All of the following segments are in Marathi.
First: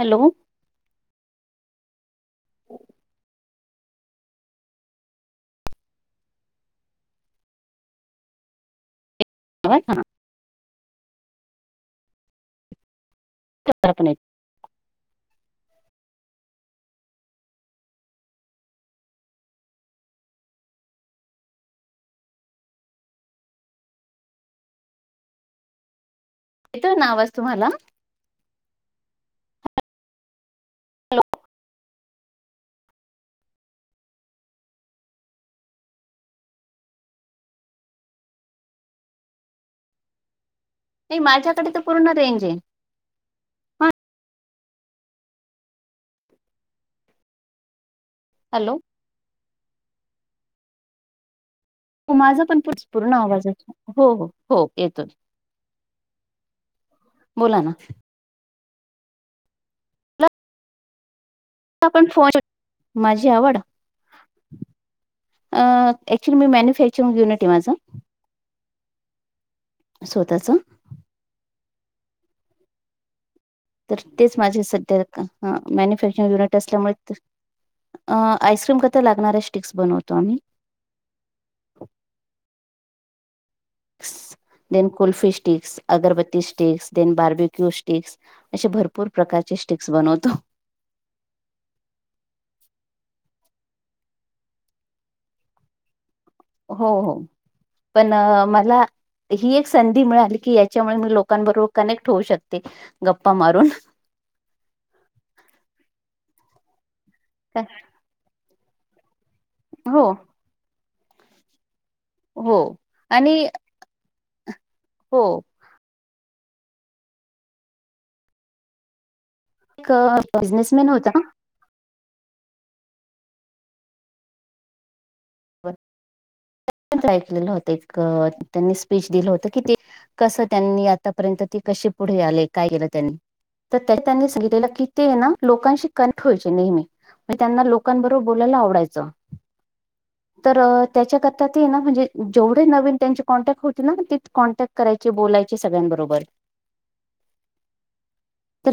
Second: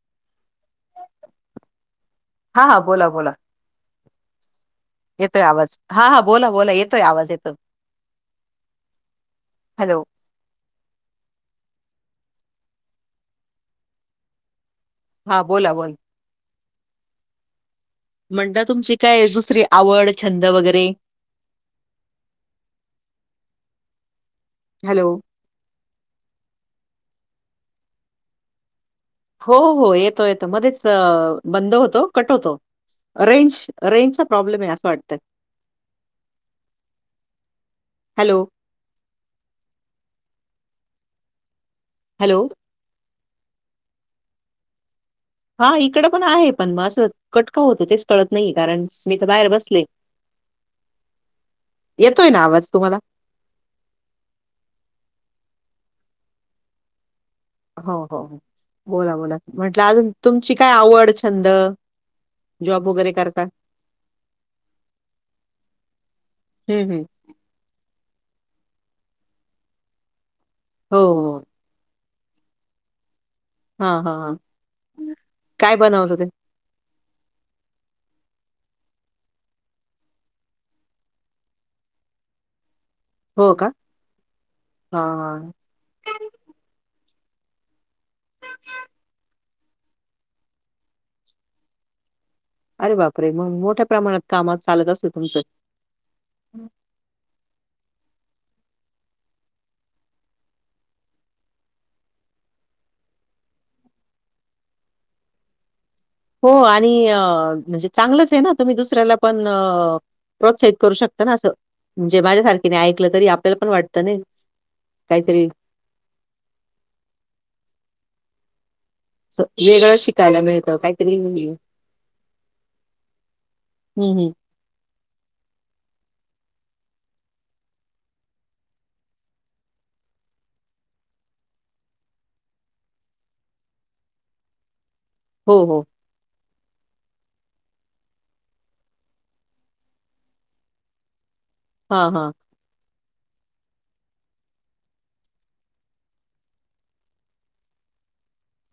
हॅलो हा हा, बोला बोला येतोय आवाज, हा हा बोला बोला येतोय आवाज येतोय. [inaudible] [inaudible] [inaudible] हा बोला बोला. म्हणलं, तुमची काय दुसरी आवड छंद वगैरे? हॅलो येतोय ना आवाज तुम्हाला? हो हो, येतो येतो मध्येच अ बंद होतो, कट होतो. रेंज, रेंजचा प्रॉब्लेम आहे असं वाटतय. हॅलो नाही, माझ्याकडे तर पूर्ण हॅलो रेंज आहे. हा हा इकडं पण आहे पण मग असं कट का होतो तेच कळत नाहीये, हॅलो कारण मी तर बाहेर बसले. हो, येतोय ना माझा पण आवाज पू तुम्हाला पूर्ण आवाज येतो. हो हो हो येेतोय. हो हो बोला बोला म्हटलं अजून तुमची काय आवड, छंद? आपण फोन जॉब [inaudible] वगैरे माझी करता आवड अ ऍक्च्युली, मी हम्म हम्म मॅन्युफॅक्चरिंग युनिट आहे माझ स्वतःच हो हो हा तर हा हा तेच माझे सध्या अ काय बनवलं ते मॅन्यूफॅक्चरिंग युनिट असल्यामुळे, अ आईसक्रीम करता लागणाऱ्या स्टिक्स बनवतो आम्ही. हो का देन हा kulfi sticks, agarbatti sticks, then barbecue स्टी स्टिक्स, असे भरपूर प्रकारचे स्टिक्स बनवतो. अरे बापरे मंग, मोठ्या प्रमाणात काम चालत असतील तुमच. हो हो पण मला ही एक संधी मिळाली की, याच्यामुळे मी लोकांबरोबर कनेक्ट होऊ शकते गप्पा मारून. हो आणि अ म्हणजे चांगलच ये ना तुम्ही दुसऱ्याला पण अ हो प्रोत्साहित करू शकत ना असं, म्हणजे हो माझ्यासारखीनी ऐकलं तरी आणि आपल्याला पण वाटत नाही हो कायतरी अस एक वेगळं अ, शिकायला मिळत, बिझनेसमॅन होता कायतरी हम्म हम्म ट्राय केलेलं होत एक अ त्यांनी स्पीच दिलं होत कि ते कस त्यांनी आतापर्यत ते कशी पुढे आले काय केलं त्यांनी, तर त्यांनी सांगितलेलं कि, ते ना हो हो लोकांशी कनेक्ट व्हायचे नेहमी. म त्यांना लोकांबरोबर बोलायला आवडायचं. तर त्याच्याकरता ते ना म्हणजे हां हां जेव नवीन त्यांची कॉन्टॅक्ट होती ना, ते कॉन्टॅक्ट करायचे, बोलायचे सगळ्यांबरोबर.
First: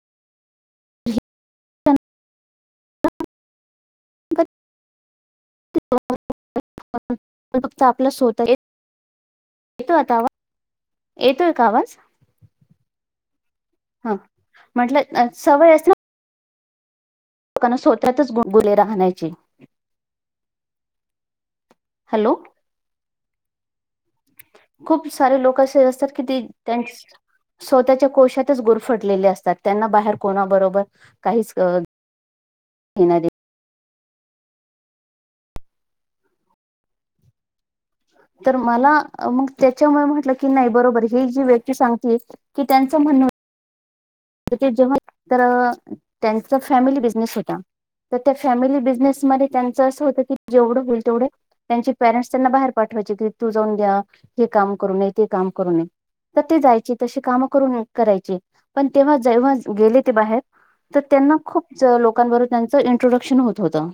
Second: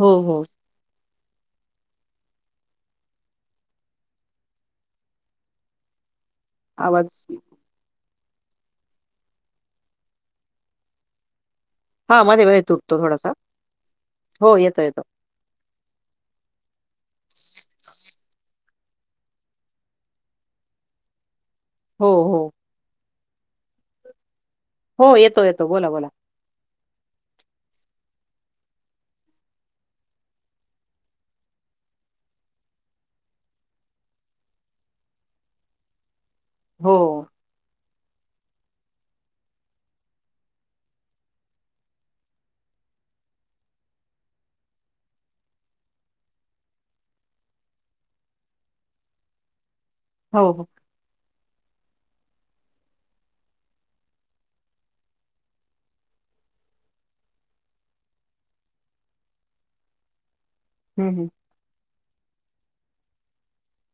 हो हो. पण गत आवाज ते फक्त आपला स्वतः येत, येतो आता आवाज? येतोय का आवाज? हा मध्ये मध्ये तुटतो थोडासा, हा हो येतो म्हटलं येतो. अ, सवय असते ना, कान सोतातच गुदगुले राहण्याचे हो हॅलो हो. खूप हो सारे येतो लोक येतो असे बोला बोला असतात की, ते त्यांस स्वतःच्या कोशातच गुरफटलेले असतात. त्यांना बाहेर कोणाबरोबर काहीच हेना देन हो. तर मला मग त्याच्यामुळे म्हटलं की नाही, बरोबर हे जी व्यक्ती सांगते. की त्यांचं म्हणण हो तिथे जेव्हा तर त्यांचा फॅमिली बिझनेस होता. त त्या फॅमिली बिझनेसमध्ये त्यांच असं होतं की, हो हो जेवढं होईल तेवढं त्यांची पेरेंट्स त्यांना बाहेर पाठवायचे. की तू जाऊन घ्या. हे काम करून ये. ते काम करून ये. त ते जायचे. तशी कामं करून करायचे. पण तेव्हा जेव्हा गेले ते बाहेर तर हम्म त्यांना खूप च लोकांबरोबर त्यांचं इंट्रोडक्शन होत होतं.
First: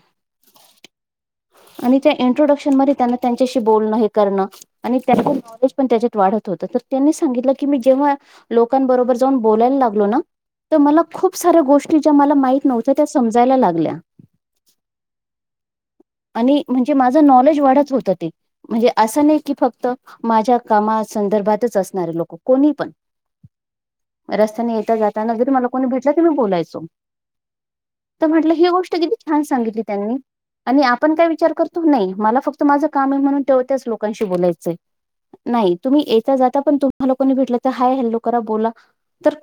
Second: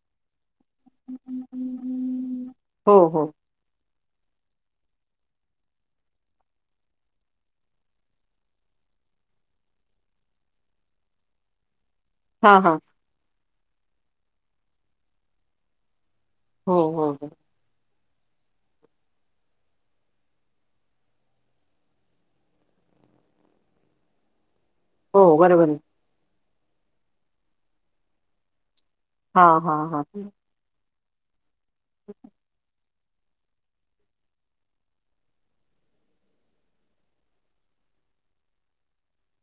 आणि त्या हम्म इंट्रोडक्शन मध्ये हो त्यांन हो त्यांच्याशी बोलणं हे करणं आणि त्यां नॉलेज पण त्याच्यात वाढत होतं. तर त्यांनी सांगितलं की मी जेव्हा लोकांबरोबर जाऊन बोलायला लागलो ना, तर मला खूप साऱ्या गोष्टी ज्या मला हां, माहित हां. नव्हत्या त्या समजायला लागल्या. आणि हो, म्हणजे हो, माझ हो. नॉलेज वाढत होत ते. म्हणजे असं नाही की फक्त माझ्या कामा संदर्भातच असणारे लोक कोणी पण, रस्त्याने जाताना हो, जरी मला बरोबर आहे. कोणी भेटलं तर मी बोलायचो. तर म्हटलं ही गोष्ट किती छान हां, सांगितली हां, हां. त्यांनी. आणि आपण काय विचार करतो. नाही मला फक्त माझं काम आहे म्हणून ठेवतच लोक लोकांशी बोलायचय, नाही तुम्ही येता जाता पण तुम्हांला कोणी भेटलं त हाय हल्लो करा बोला तर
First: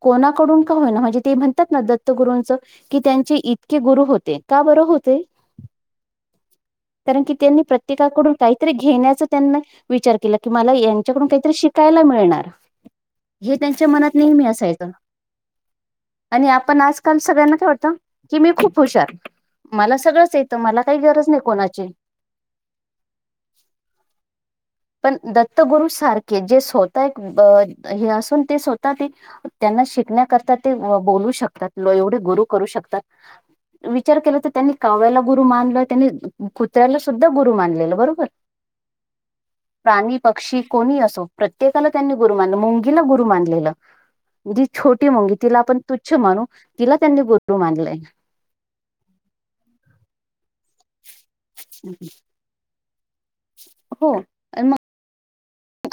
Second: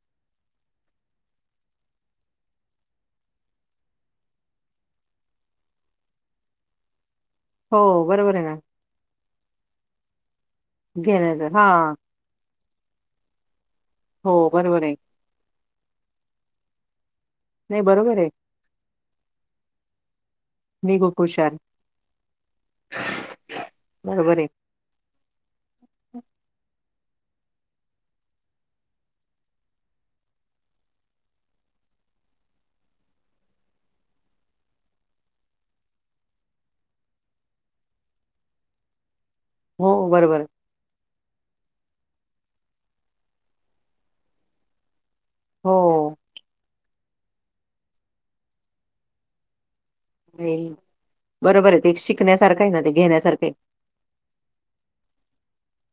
कोणाकडून का होय ना म्हणजे ते म्हणतात ना, दत्तगुरूचं कि त्यांचे इतके गुरु होते. का बरं होते? [inaudible] कारण की, त्यांनी हो, प्रत्येकाकडून बरोबर आहे ना. काहीतरी घेण्याचा त्यांना विचार केला. कि मला यांच्याकडून घेण्याचं काहीतरी हां. शिकायला मिळणार. हे त्यांच्या मनात नेहमी हो, असायचं. बरोबर आहे. आणि आपण आजकाल सगळ्यांना काय नाही, वाटतं. बरोबर आहे. की मी खूप हुशार मला सगळंच ये त मला काही मी खूप गरज नाही हुशार. कोणाची. बरोबर आहे. पण दत्तगुरू सारखे जे स्वतः अ असून ते स्वतः ते त्यांना शिकण्याकरता ते बोलू शकतात. एवढे गुरु करू शकतात. विचार केला त त्यांनी काव्याला गुरु मानलं. त्यांनी कुत्र्याला सुद्धा गुरु मानलेलं बरोबर. [inaudible] हो, प्राणी, बरोबर. आहे. पक्षी कोणी असो प्रत्येकाला त्यांनी गुरु मानलं मुंगीला गुरु मानलेलंय. जी छोटी मुंगी, तिला आपण तुच्छ हो. मानू, तिला त्यांनी गुरु मानलंय. व्हयं. बरोबर आहे. ते शिकण्यासारखं आहे ना, ते घेण्यासारखं आहे. हो आणि मग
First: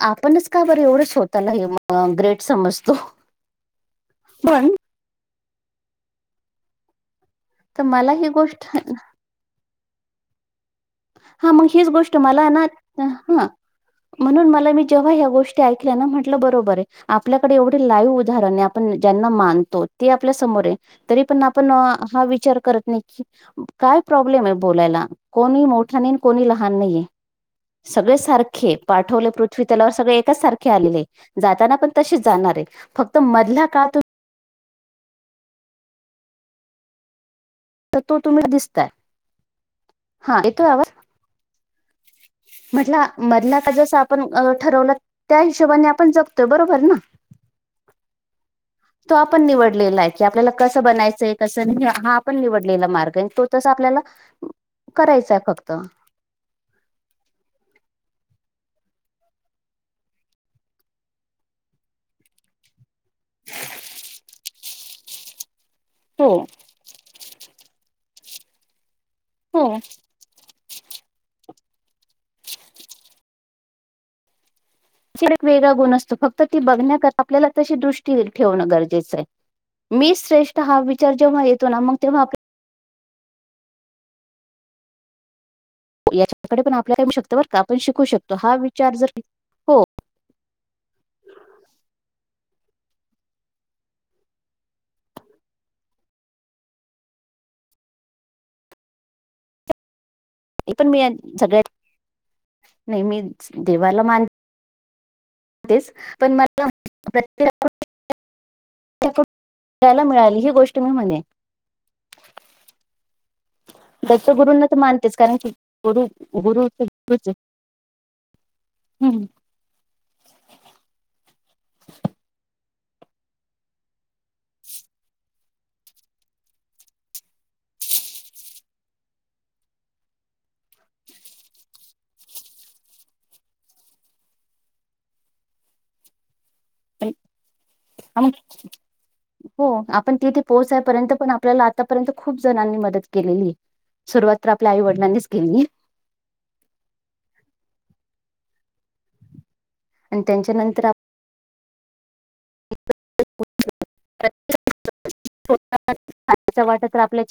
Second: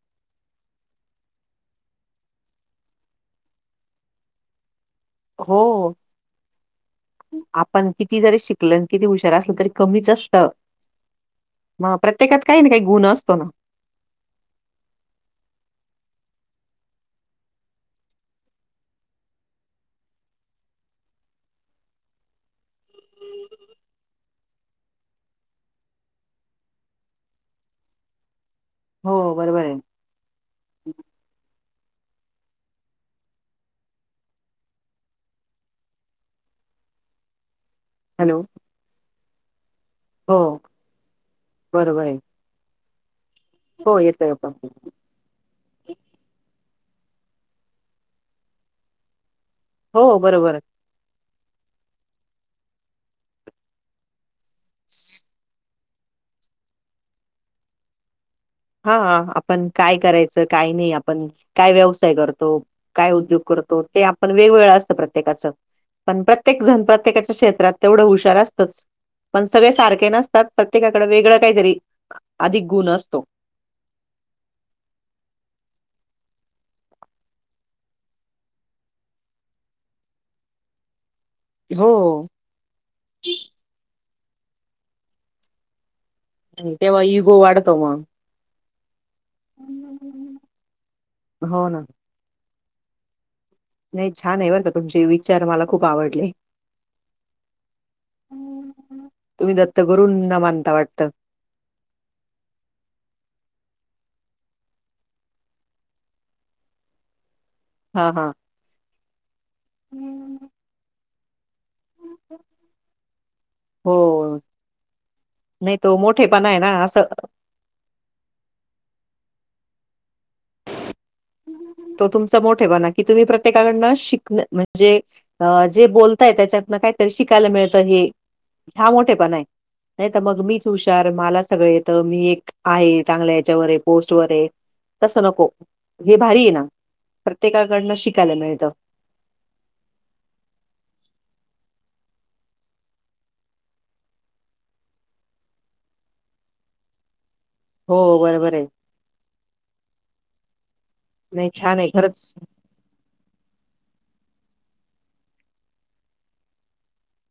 आपणच का बरं एवढं स्वतःला ग्रेट हे हमजतो [inaudible] पण हो. [inaudible] तर आपण मला किती ही जरी गोष्ट शिकल, किती हुशार असलं तरी कमीच अस त. हा मग हीच गोष्ट मला ना, गुण असतो ना. हा म्हणून मला मी जेव्हा ह्या गोष्टी ऐकल्या ना, म्हटलं बरोबर आहे. आपल्याकडे एवढे लाईव्ह उदाहरण आहे, आपण ज्यांना मानतो ते आपल्या समोर आहे. तरी पण आपण हा विचार करत नाही की, काय प्रॉब्लेम आहे बोलायला? कोणी मोठ मोठं नाही, कोणी लहान नाहीे. सगळे सारखे पाठवले हो, बरोबर पृथ्वी आहे. तलावर सगळे एकाच सारखे आलेले आहे. जाताना पण तशीच जाणार आहे. फक्त मधला काळ तूम्ही तर तो हॅलो. तुम्ही दिसताय. [inaudible] हो. बरोबर आहे. म्हटलं मधला का जस हो, आपण येतोय. अं ठरवलं, त्या हिशोबाने आपण जगतोय. बरोबर ना? तो आपण निवडलेला आहे हो, की, बरोबर. आपल्याला कस बनायचंय, कस नाही? हा आपण निवडलेला मार्ग आहे. तो तस आपल्याला करायचाय फक्त हा. आपण काय करायचं, काय नाही. आपण काय व्यवसाय करतो? काय उद्योग करतो? ते आपण वेगवेगळं असतं प्रत्येकाचं. पण हो प्रत्येक जण प्रत्येकाच्या क्षेत्रात तेवढं हुशार असतंच. पण सगळे सारखे नस तात. प्रत्येकाकडं वेगळं काहीतरी, अधिक गुण असतो. एक वेगळा गुण असतो फक्त, फक्त ती बघण्याकरता आपल्याला तशी दृष्टी एक ठेवणं गरजेचं आहे. मी श्रेष्ठ हा विचार जेव्हा येतो ना, मग तेव्हा हो. आप याच्याकडे पण आणि आपल्याला तेव्हा काही मिळू शकतं इगो बर का, वाढतो आपण मग. शिकू शकतो. हा विचार जर हो हो ना. नाही छान आहे बरं का, तुमचे विचार मला खूप आवडले. [inaudible] तुम्ही दत्त गुरूंना मान [unintelligible] नाही मी देवाला मानते [unintelligible] हा हा. [unintelligible] मिळाली ही गोष्ट मी म्हणून दत्त हो, गुरूंना तर मानतेच, कारण की नाही तो गुरु, मोठेपणा आहे गुरू ना तर असं तेचये. [inaudible] हम्म. [inaudible] तो तुमचा मोठे पणा, कि तुम्ही प्रत्येकाकडणं शिकणं म्हणजे अ जे बोलताय त्याच्यातनं काहीतरी शिकायला मिळतं हे, हा मोठेपणा आहे. नाही तर मग मीच हुशार, मला सगळं येत, मी एक आहे, चांगल्या याच्यावरये पोस्ट वरये. तसं नको. हे भारी आहे ना. प्रत्येकाकडनं शिकायला मिळतं [unintelligible] हो, आपण तिथे पोहोचायपर्यंत पण आपल्याला आतापर्यंत खूप जणांनी मदत केलेलीये. सुरुवात तर आपल्या आई वडिलांनीच केलेलीय. हो, बरोबर आहे. आण त्यांच्यानंतर आप नाही छान आहे, खरंच. [inaudible] वाटत आपल्या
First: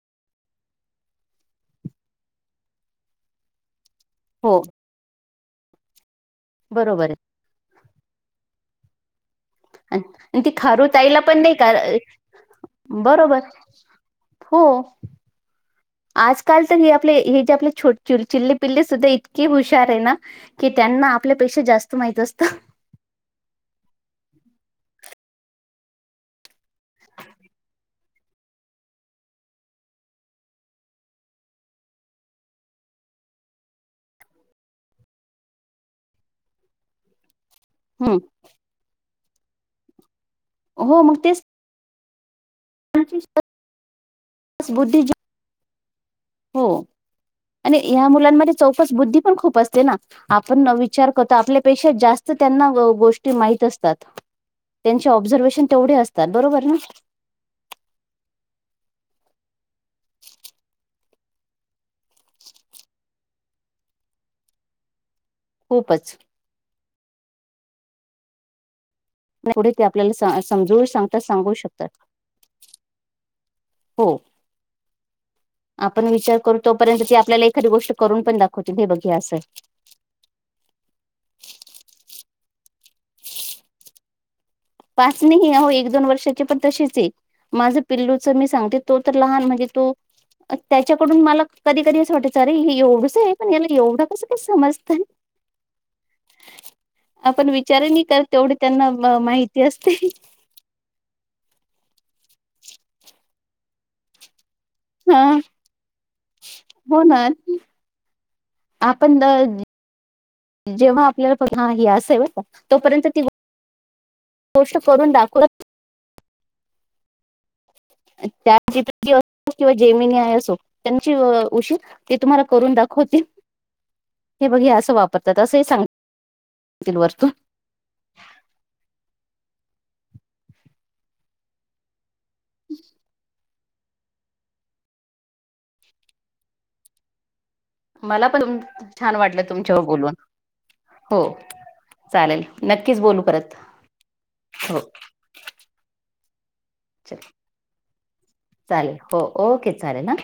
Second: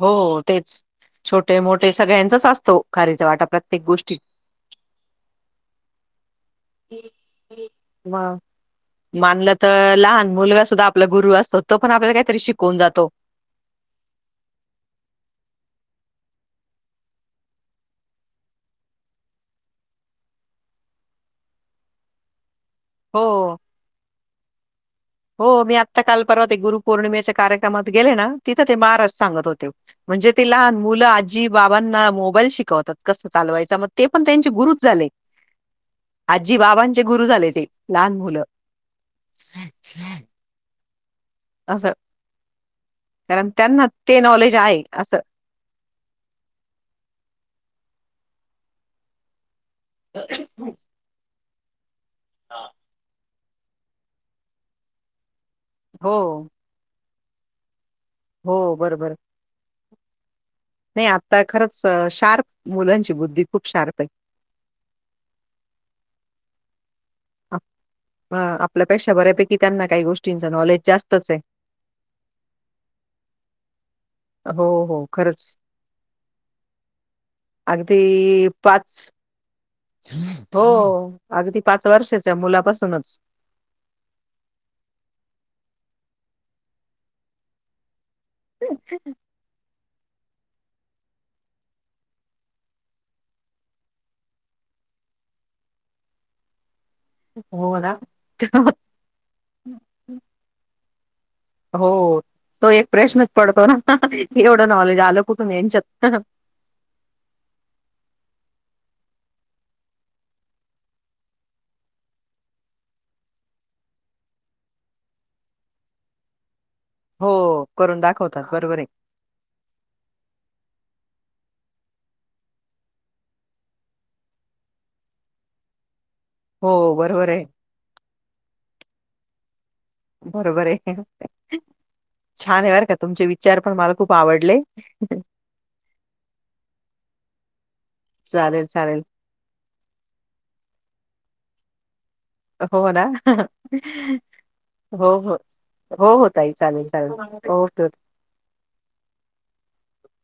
हो तेच, छोटे-मोठे सगळ्यांचाच असतो खारीेचा वाटा प्रत्येक गोष्टीत. हो. बरोबर मग. मानलं तर आहे लहान आणि ती मुलगा सुद्धा खारू आपला ताईला गुरु पण नाही असतो, का तो पण आपल्याला काहीतरी शिकवून जातो. बरोबर हो. आजकाल तर, हे आपले हे जे आपले छोट चिल्ले-पिल्ले सुद्धा इतके हुशार आहे ना की त्यांना आपल्यापेक्षा जास्त माहित असतं. हो. हो. मी आत्ता काल परवा एक गुरु पौर्णिमेच्या कार्यक्रमात गेले ना, तिथं ते महाराज सांगत होते. म्हणजे ते लहान मुलं आजी-बाबांना मोबाईल शिकवतात कसं चालवायचं मग ते पण त्यांचे गुरूचं झाले. आजी-बाबांचे गुरु झाले ते. लहान हम्म मुलं. हो, मग तेच असं. कारण त्यांना ते नॉलेज आहे, बुद्धी असं. हो, आणि या मुलांमध्ये चौकस बुद्धी पण खूप असते ना आपण नवी चार करतो आपल्या पेक्षा जास्त त्यांना गोष्टी माहित असतात. त्यांची ऑब्सर्वेशन तेवढे असतात, हो, बरोबर ना? हो, बरोबरं. नाही आता खरंच शार्प, मुलांची बुद्धी खूप शार्प आहे. खूपचं. आपल्यापेक्षा बऱ्यापैकी त्यांना काही गोष्टींचं नॉलेज जास्तचं आहे. असु शकतात. हो हो हो. हो खरंच. आपण विचार करू तोपर्यंत ती आपल्याला एखादी गोष्ट करून पण अगदी दाखवते हे बघ असं हाय. हो. अगदी पाच वर्षाच्या मुलापासूनच. पाच नाही ओ एक-दोन वर्षाची पण तशीच आहे. माझं पिल्लूच मी सांगते तो तर लहान म्हणजे तो त्याच्याकडून मला कधी कधी असं वाटायचं हे एवढंच आहे पण याला एवढं कसं काय समजतं. [inaudible] आपण हो विचार ना. नाही कर तेवढे त्यांना माहित हो तो एक प्रश्नच पडतो ना. एवढं नॉलेज हा आलं कुठून यांच्यात? हो ना. आपण जेव्हा आपल्याला पन ह असेव तोपर्यंत ती गोष्ट करून दाखव हो. करून त्या दाखवतात चॅट बरोबर आहे जीपीटी असो किंवा जेमिनी आहे असो त्यांची उशीर ते तुम्हाला करून दाखवतील. हे बघ असं वापरतात असं सांग. हो बरोबर आहे. बरोबर आहे. छान आहे बर का तुमचे वि विचार पण मला खूप आवडले. मला पण चालेल चालेल. छान वाटलं तुमच्यावर बोलून हो, चालेल हो नक्कीच ना, बोलू परत हो हो हो हो ताई चालेल चालेल हो, ओके-ओके चालेल हो ओके चालेल ना,